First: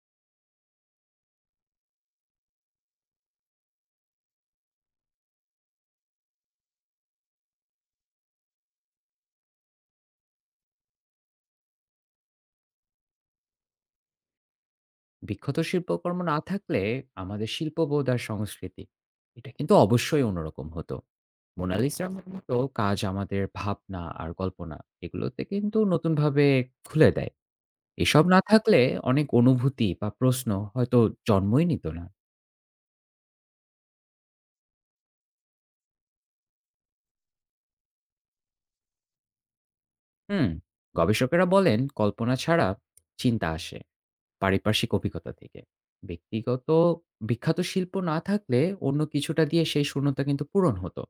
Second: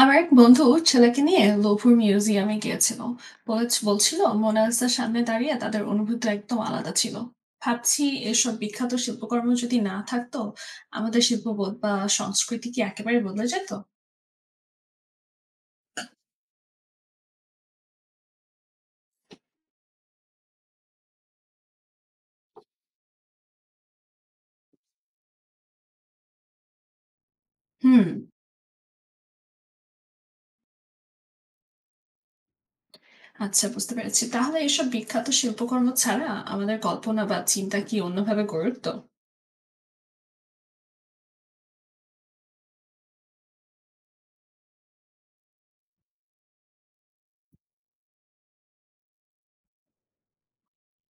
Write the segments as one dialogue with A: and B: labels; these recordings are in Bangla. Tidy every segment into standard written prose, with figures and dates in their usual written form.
A: আমার এক বন্ধু ছেলেকে নিয়ে লোভুর মিউজিয়ামে গিয়েছিল। বলছিল মোনালিসার সামনে দাঁড়িয়ে তাদের অনুভূতি একদম আলাদা ছিল। ভাবছি, এসব বিখ্যাত শিল্পকর্ম যদি না থাকতো, আমাদের শিল্পবোধ বা সংস্কৃতি কি একেবারে বদলে যেত?
B: বিখ্যাত শিল্পকর্ম না থাকলে আমাদের শিল্পবোধ আর সংস্কৃতি এটা কিন্তু অবশ্যই অন্যরকম হতো। মোনালিসার মতো কাজ আমাদের ভাবনা আর কল্পনা এগুলোতে কিন্তু নতুনভাবে খুলে দেয়।
A: হুম।
B: এসব না থাকলে অনেক অনুভূতি বা প্রশ্ন হয়তো জন্মই নিত না।
A: আচ্ছা, বুঝতে পেরেছি। তাহলে এসব বিখ্যাত শিল্পকর্ম ছাড়া আমাদের কল্পনা বা চিন্তা কি অন্যভাবে গড়ে উঠতো?
B: হুম, গবেষকেরা বলেন কল্পনা ছাড়া চিন্তা আসে। পারিপার্শ্বিক অভিজ্ঞতা থেকে। ব্যক্তিগত বিখ্যাত শিল্প না থাকলে অন্য কিছুটা দিয়ে সেই শূন্যতা কিন্তু পূরণ হতো।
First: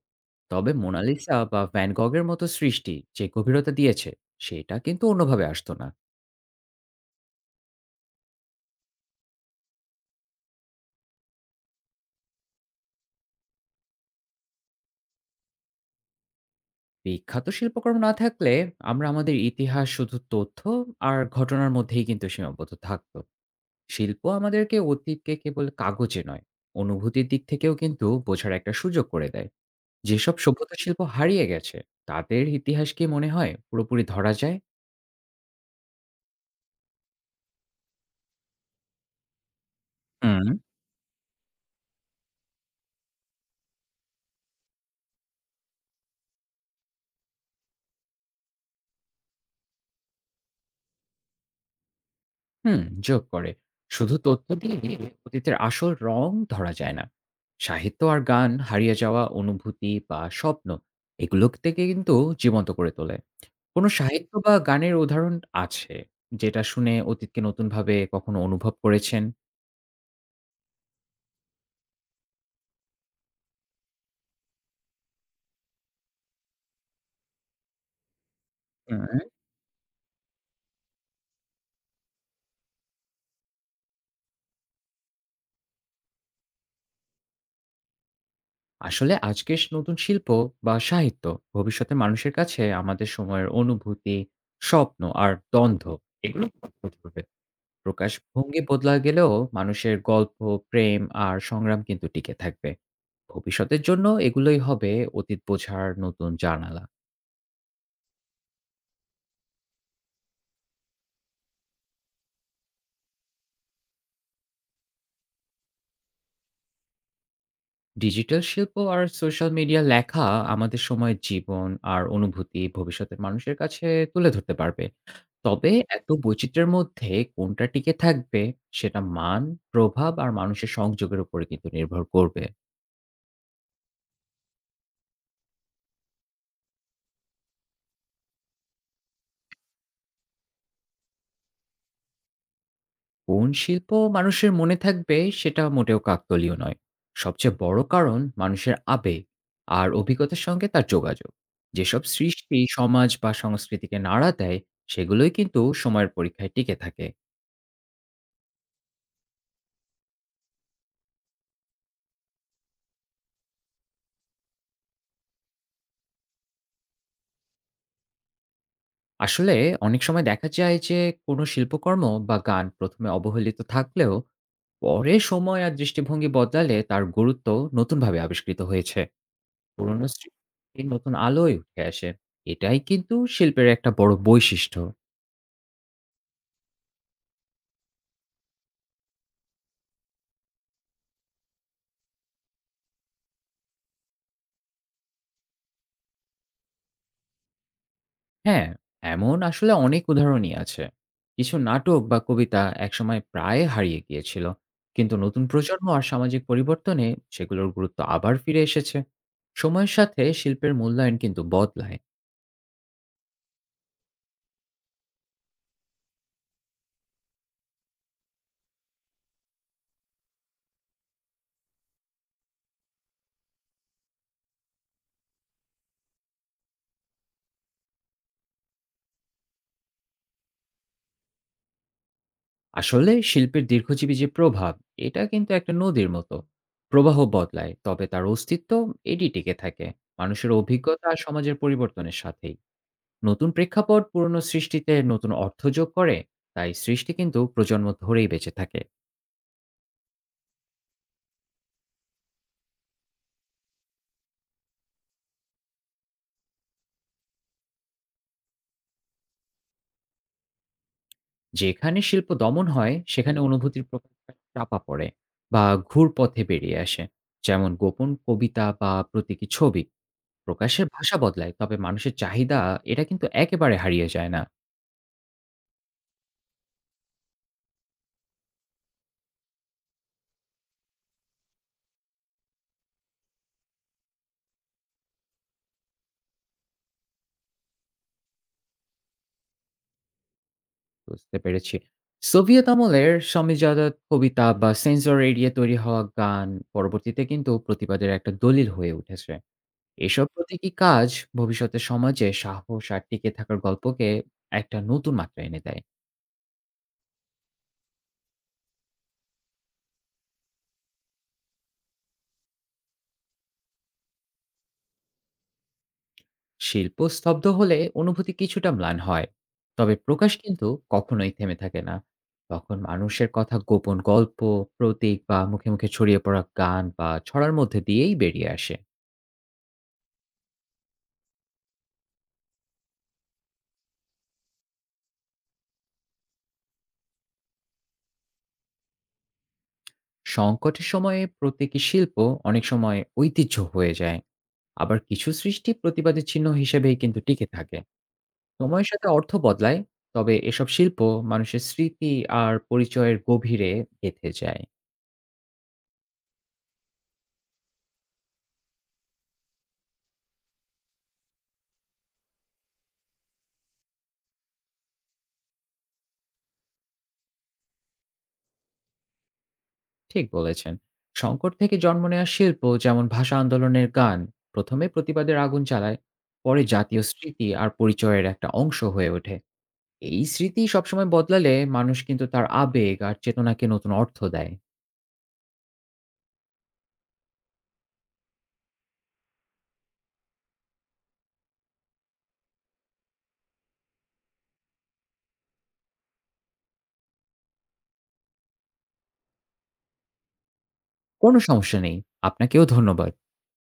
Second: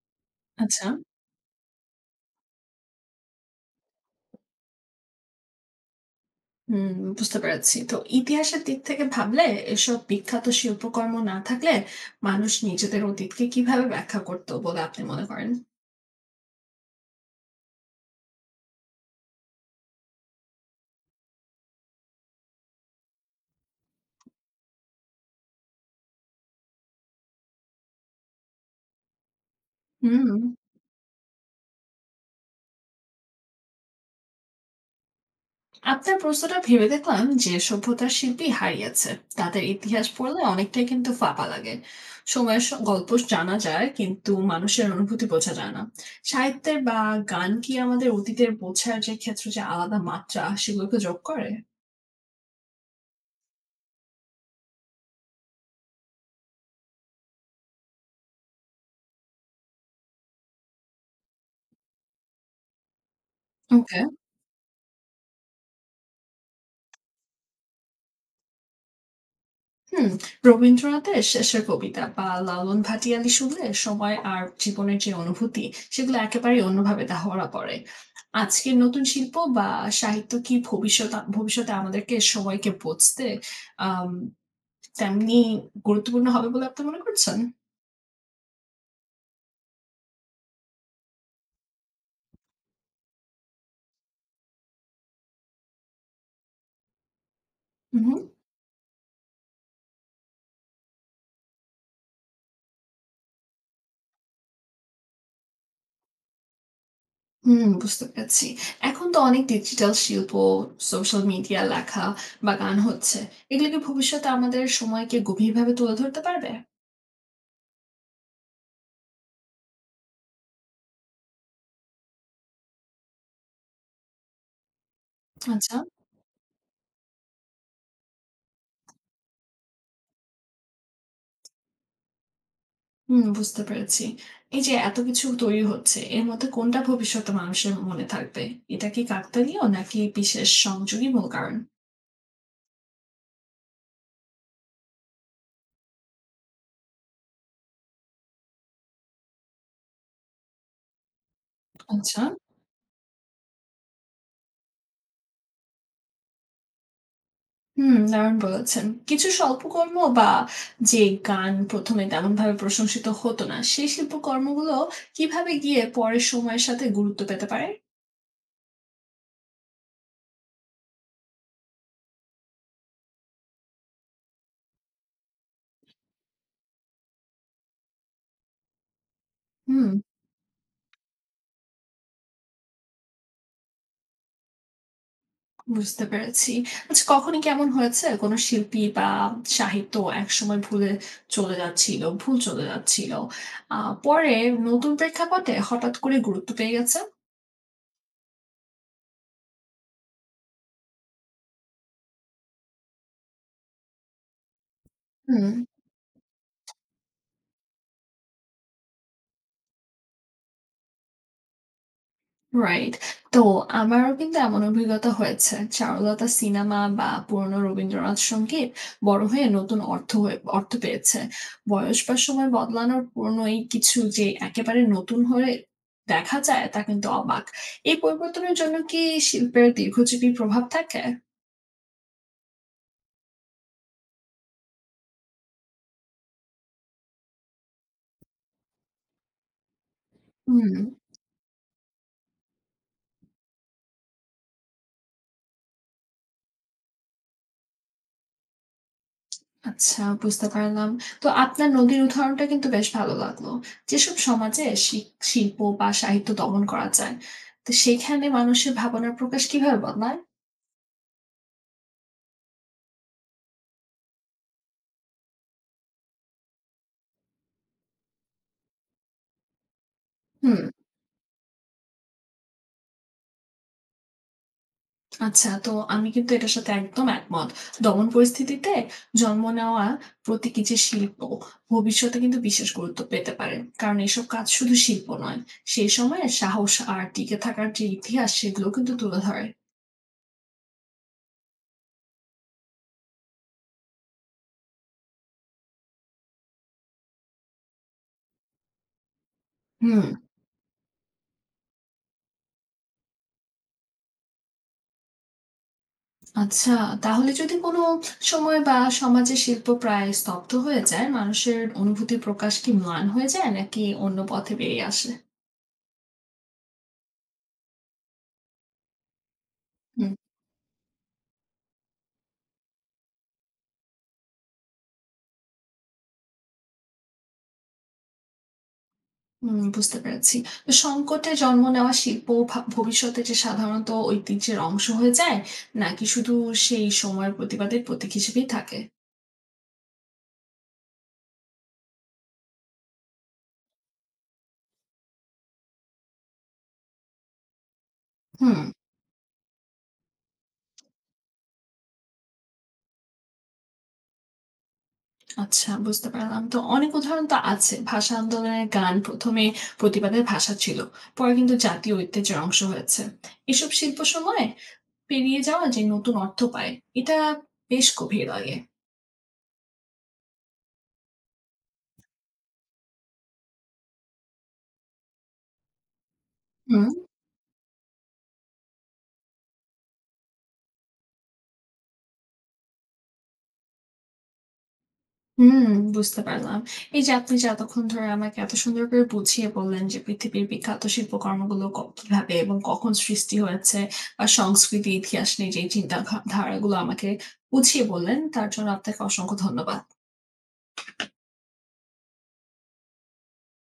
B: তবে
A: আচ্ছা।
B: মোনালিসা বা ভ্যান গগের মতো সৃষ্টি যে গভীরতা দিয়েছে, সেটা কিন্তু অন্যভাবে আসতো না।
A: হুম, বুঝতে পেরেছি। তো ইতিহাসের দিক থেকে ভাবলে এসব বিখ্যাত শিল্পকর্ম না থাকলে মানুষ নিজেদের অতীতকে কিভাবে ব্যাখ্যা করতো বলে আপনি মনে করেন?
B: বিখ্যাত শিল্পকর্ম না থাকলে আমরা আমাদের ইতিহাস শুধু তথ্য আর ঘটনার মধ্যেই কিন্তু সীমাবদ্ধ থাকতো। শিল্প আমাদেরকে অতীতকে কেবল কাগজে নয়, অনুভূতির দিক থেকেও কিন্তু বোঝার একটা সুযোগ করে দেয়। যেসব
A: হুম।
B: সভ্যতা শিল্প হারিয়ে গেছে, তাদের ইতিহাস কি মনে হয় পুরোপুরি ধরা যায়?
A: আপনার প্রশ্নটা ভেবে দেখলাম, যে সভ্যতার শিল্পী হারিয়েছে তাদের ইতিহাস পড়লে
B: হুম,
A: অনেকটাই কিন্তু ফাঁপা লাগে। সময়ের গল্প জানা যায় কিন্তু মানুষের অনুভূতি বোঝা যায় না। সাহিত্যের বা গান কি আমাদের অতীতের বোঝার যে ক্ষেত্র, যে আলাদা মাত্রা সেগুলোকে যোগ করে?
B: হুম, যোগ করে। শুধু তথ্য দিয়ে অতীতের আসল রং ধরা যায় না। সাহিত্য আর গান হারিয়ে যাওয়া অনুভূতি বা স্বপ্ন, এগুলো থেকে কিন্তু জীবন্ত করে তোলে। কোনো
A: ওকে।
B: সাহিত্য বা গানের উদাহরণ আছে, যেটা শুনে অতীতকে নতুনভাবে কখনো অনুভব করেছেন?
A: হুম। রবীন্দ্রনাথের শেষের কবিতা বা লালন ভাটিয়ালি শুনলে সময় আর জীবনের যে অনুভূতি সেগুলো একেবারে অন্যভাবে ধরা পড়ে। আজকের
B: হুম।
A: নতুন শিল্প বা সাহিত্য কি ভবিষ্যতে আমাদেরকে সময়কে বুঝতে আহ তেমনি গুরুত্বপূর্ণ হবে বলে আপনি মনে করছেন?
B: আসলে আজকের নতুন শিল্প বা সাহিত্য ভবিষ্যতে মানুষের কাছে আমাদের সময়ের অনুভূতি, স্বপ্ন আর দ্বন্দ্ব এগুলো প্রকাশ করবে।
A: হুম হুম।
B: প্রকাশভঙ্গি বদলা গেলেও মানুষের গল্প, প্রেম আর সংগ্রাম কিন্তু টিকে থাকবে। ভবিষ্যতের জন্য এগুলোই হবে অতীত বোঝার নতুন জানালা।
A: হুম, বুঝতে পেরেছি। এখন তো অনেক ডিজিটাল শিল্প, সোশ্যাল মিডিয়া লেখা বা গান হচ্ছে। এগুলো কি ভবিষ্যতে আমাদের সময়কে গভীরভাবে তুলে ধরতে পারবে?
B: ডিজিটাল শিল্প আর সোশ্যাল মিডিয়া লেখা আমাদের সময়ের জীবন আর অনুভূতি ভবিষ্যতের মানুষের কাছে তুলে ধরতে পারবে। তবে
A: আচ্ছা।
B: এত বৈচিত্র্যের মধ্যে কোনটা টিকে থাকবে সেটা মান, প্রভাব আর মানুষের সংযোগের উপরে কিন্তু নির্ভর করবে।
A: হুম, বুঝতে পেরেছি। এই যে এত কিছু তৈরি হচ্ছে, এর মধ্যে কোনটা ভবিষ্যতে মানুষের মনে থাকবে? এটা কি কাকতালীয় নাকি বিশেষ সংযোগই মূল কারণ?
B: কোন শিল্প মানুষের মনে থাকবে সেটা মোটেও কাকতলীয় নয়। সবচেয়ে বড় কারণ মানুষের আবেগ আর অভিজ্ঞতার সঙ্গে তার যোগাযোগ। যেসব
A: আচ্ছা।
B: সৃষ্টি সমাজ বা সংস্কৃতিকে নাড়া দেয় সেগুলোই কিন্তু সময়ের পরীক্ষায় টিকে থাকে।
A: হুম, দারুণ বলেছেন। কিছু স্বল্পকর্ম বা যে গান ১ম এ তেমনভাবে প্রশংসিত হতো না, সেই শিল্পকর্মগুলো কিভাবে গিয়ে পরে সময়ের সাথে গুরুত্ব পেতে পারে?
B: আসলে অনেক সময় দেখা যায় যে কোনো শিল্পকর্ম বা গান প্রথমে অবহেলিত থাকলেও পরে সময় আর দৃষ্টিভঙ্গি বদলালে তার গুরুত্ব নতুনভাবে আবিষ্কৃত হয়েছে।
A: হুম।
B: পুরনো সৃষ্টি নতুন আলোয় উঠে আসে, এটাই কিন্তু শিল্পের একটা বড় বৈশিষ্ট্য।
A: বুঝতে পেরেছি। আচ্ছা, কখনো কি এমন হয়েছে কোনো শিল্পী বা সাহিত্য একসময় ভুল চলে যাচ্ছিল। আ পরে নতুন প্রেক্ষাপটে হঠাৎ করে গুরুত্ব পেয়ে গেছে?
B: হ্যাঁ, এমন আসলে অনেক উদাহরণই আছে। কিছু নাটক বা কবিতা একসময় প্রায় হারিয়ে গিয়েছিল। কিন্তু নতুন
A: হুম।
B: প্রজন্ম আর সামাজিক পরিবর্তনে সেগুলোর গুরুত্ব আবার ফিরে এসেছে। সময়ের সাথে শিল্পের মূল্যায়ন কিন্তু বদলায়।
A: রাইট। তো আমারও কিন্তু এমন অভিজ্ঞতা হয়েছে। চারুলতা সিনেমা বা পুরনো রবীন্দ্রনাথ সংগীত বড় হয়ে নতুন অর্থ পেয়েছে। বয়স বা সময় বদলানোর পুরনো এই কিছু যে একেবারে নতুন হয়ে দেখা যায় তা কিন্তু অবাক। এই পরিবর্তনের জন্য কি শিল্পের দীর্ঘজীবী প্রভাব থাকে?
B: আসলে শিল্পের দীর্ঘজীবী যে প্রভাব, এটা কিন্তু একটা নদীর মতো। প্রবাহ বদলায়, তবে তার অস্তিত্ব এটি টিকে থাকে। মানুষের
A: হুম।
B: অভিজ্ঞতা আর সমাজের পরিবর্তনের সাথেই। নতুন প্রেক্ষাপট পুরনো সৃষ্টিতে নতুন অর্থ যোগ করে, তাই সৃষ্টি কিন্তু প্রজন্ম ধরেই বেঁচে থাকে।
A: আচ্ছা, বুঝতে পারলাম। তো আপনার নদীর উদাহরণটা কিন্তু বেশ ভালো লাগলো। যেসব সমাজে শিল্প বা সাহিত্য দমন করা যায়, তো সেইখানে মানুষের ভাবনার প্রকাশ কিভাবে বদলায়?
B: যেখানে শিল্প দমন হয় সেখানে অনুভূতির প্রকাশটা চাপা পড়ে বা ঘুরপথে বেরিয়ে আসে, যেমন গোপন কবিতা বা প্রতীকী ছবি।
A: হুম।
B: প্রকাশের ভাষা বদলায়, তবে মানুষের চাহিদা এটা কিন্তু একেবারে হারিয়ে যায় না।
A: আচ্ছা, তো আমি কিন্তু এটার সাথে একদম একমত। দমন পরিস্থিতিতে জন্ম নেওয়া প্রতীকী যে শিল্প, ভবিষ্যতে কিন্তু বিশেষ গুরুত্ব পেতে পারে। কারণ এসব কাজ শুধু শিল্প নয়, সেই সময়ে সাহস আর টিকে থাকার যে ইতিহাস সেগুলো কিন্তু তুলে ধরে।
B: বুঝতে পেরেছি, সোভিয়েত আমলের সমীজাত কবিতা বা সেন্সর এরিয়া তৈরি হওয়া গান পরবর্তীতে কিন্তু প্রতিবাদের একটা দলিল হয়ে উঠেছে।
A: হুম।
B: এসব প্রতীকী কাজ ভবিষ্যতে সমাজে সাহস আর টিকে থাকার গল্পকে একটা নতুন মাত্রা এনে দেয়।
A: আচ্ছা, তাহলে যদি কোনো সময় বা সমাজে শিল্প প্রায় স্তব্ধ হয়ে যায়, মানুষের অনুভূতি প্রকাশ কি ম্লান হয়ে যায় নাকি অন্য পথে বেরিয়ে আসে?
B: শিল্প স্তব্ধ হলে অনুভূতি কিছুটা ম্লান হয়, তবে
A: হুম।
B: প্রকাশ কিন্তু কখনোই থেমে থাকে না। তখন মানুষের কথা গোপন গল্প, প্রতীক বা মুখে মুখে ছড়িয়ে পড়া গান বা ছড়ার মধ্যে দিয়েই বেরিয়ে আসে।
A: হুম, বুঝতে পেরেছি। তো সংকটে জন্ম নেওয়া শিল্প ভবিষ্যতে যে সাধারণত ঐতিহ্যের অংশ হয়ে যায়, নাকি শুধু সেই সময়ের প্রতিবাদের প্রতীক হিসেবেই থাকে?
B: সংকটের সময়ে প্রতীকী শিল্প অনেক সময় ঐতিহ্য হয়ে যায়, আবার কিছু সৃষ্টি প্রতিবাদের চিহ্ন হিসেবেই কিন্তু টিকে থাকে।
A: হুম।
B: সময়ের সাথে অর্থ বদলায়, তবে এসব শিল্প মানুষের স্মৃতি আর পরিচয়ের গভীরে গেঁথে যায়।
A: আচ্ছা, বুঝতে পারলাম। তো অনেক উদাহরণ তো আছে। ভাষা আন্দোলনের গান ১ম এ প্রতিবাদের ভাষা ছিল। পরে কিন্তু জাতীয় ঐতিহ্যের অংশ হয়েছে। এসব শিল্প সময়ে পেরিয়ে যাওয়া যে নতুন অর্থ পায়, এটা বেশ গভীর লাগে।
B: ঠিক বলেছেন, সংকট থেকে জন্ম নেওয়া শিল্প, যেমন ভাষা আন্দোলনের গান, প্রথমে প্রতিবাদের আগুন চালায়, পরে
A: হুম।
B: জাতীয় স্মৃতি আর পরিচয়ের একটা অংশ হয়ে ওঠে। এই স্মৃতি সবসময় বদলালে মানুষ কিন্তু তার আবেগ আর চেতনাকে নতুন অর্থ দেয়।
A: হুম, বুঝতে পারলাম। এই যে আপনি যে এতক্ষণ ধরে আমাকে এত সুন্দর করে বুঝিয়ে বললেন যে পৃথিবীর বিখ্যাত শিল্পকর্মগুলো কিভাবে এবং কখন সৃষ্টি হয়েছে বা সংস্কৃতি, ইতিহাস নিয়ে যেই চিন্তা ধারাগুলো আমাকে বুঝিয়ে বললেন, তার জন্য আপনাকে অসংখ্য ধন্যবাদ।
B: কোনো সমস্যা নেই, আপনাকেও ধন্যবাদ।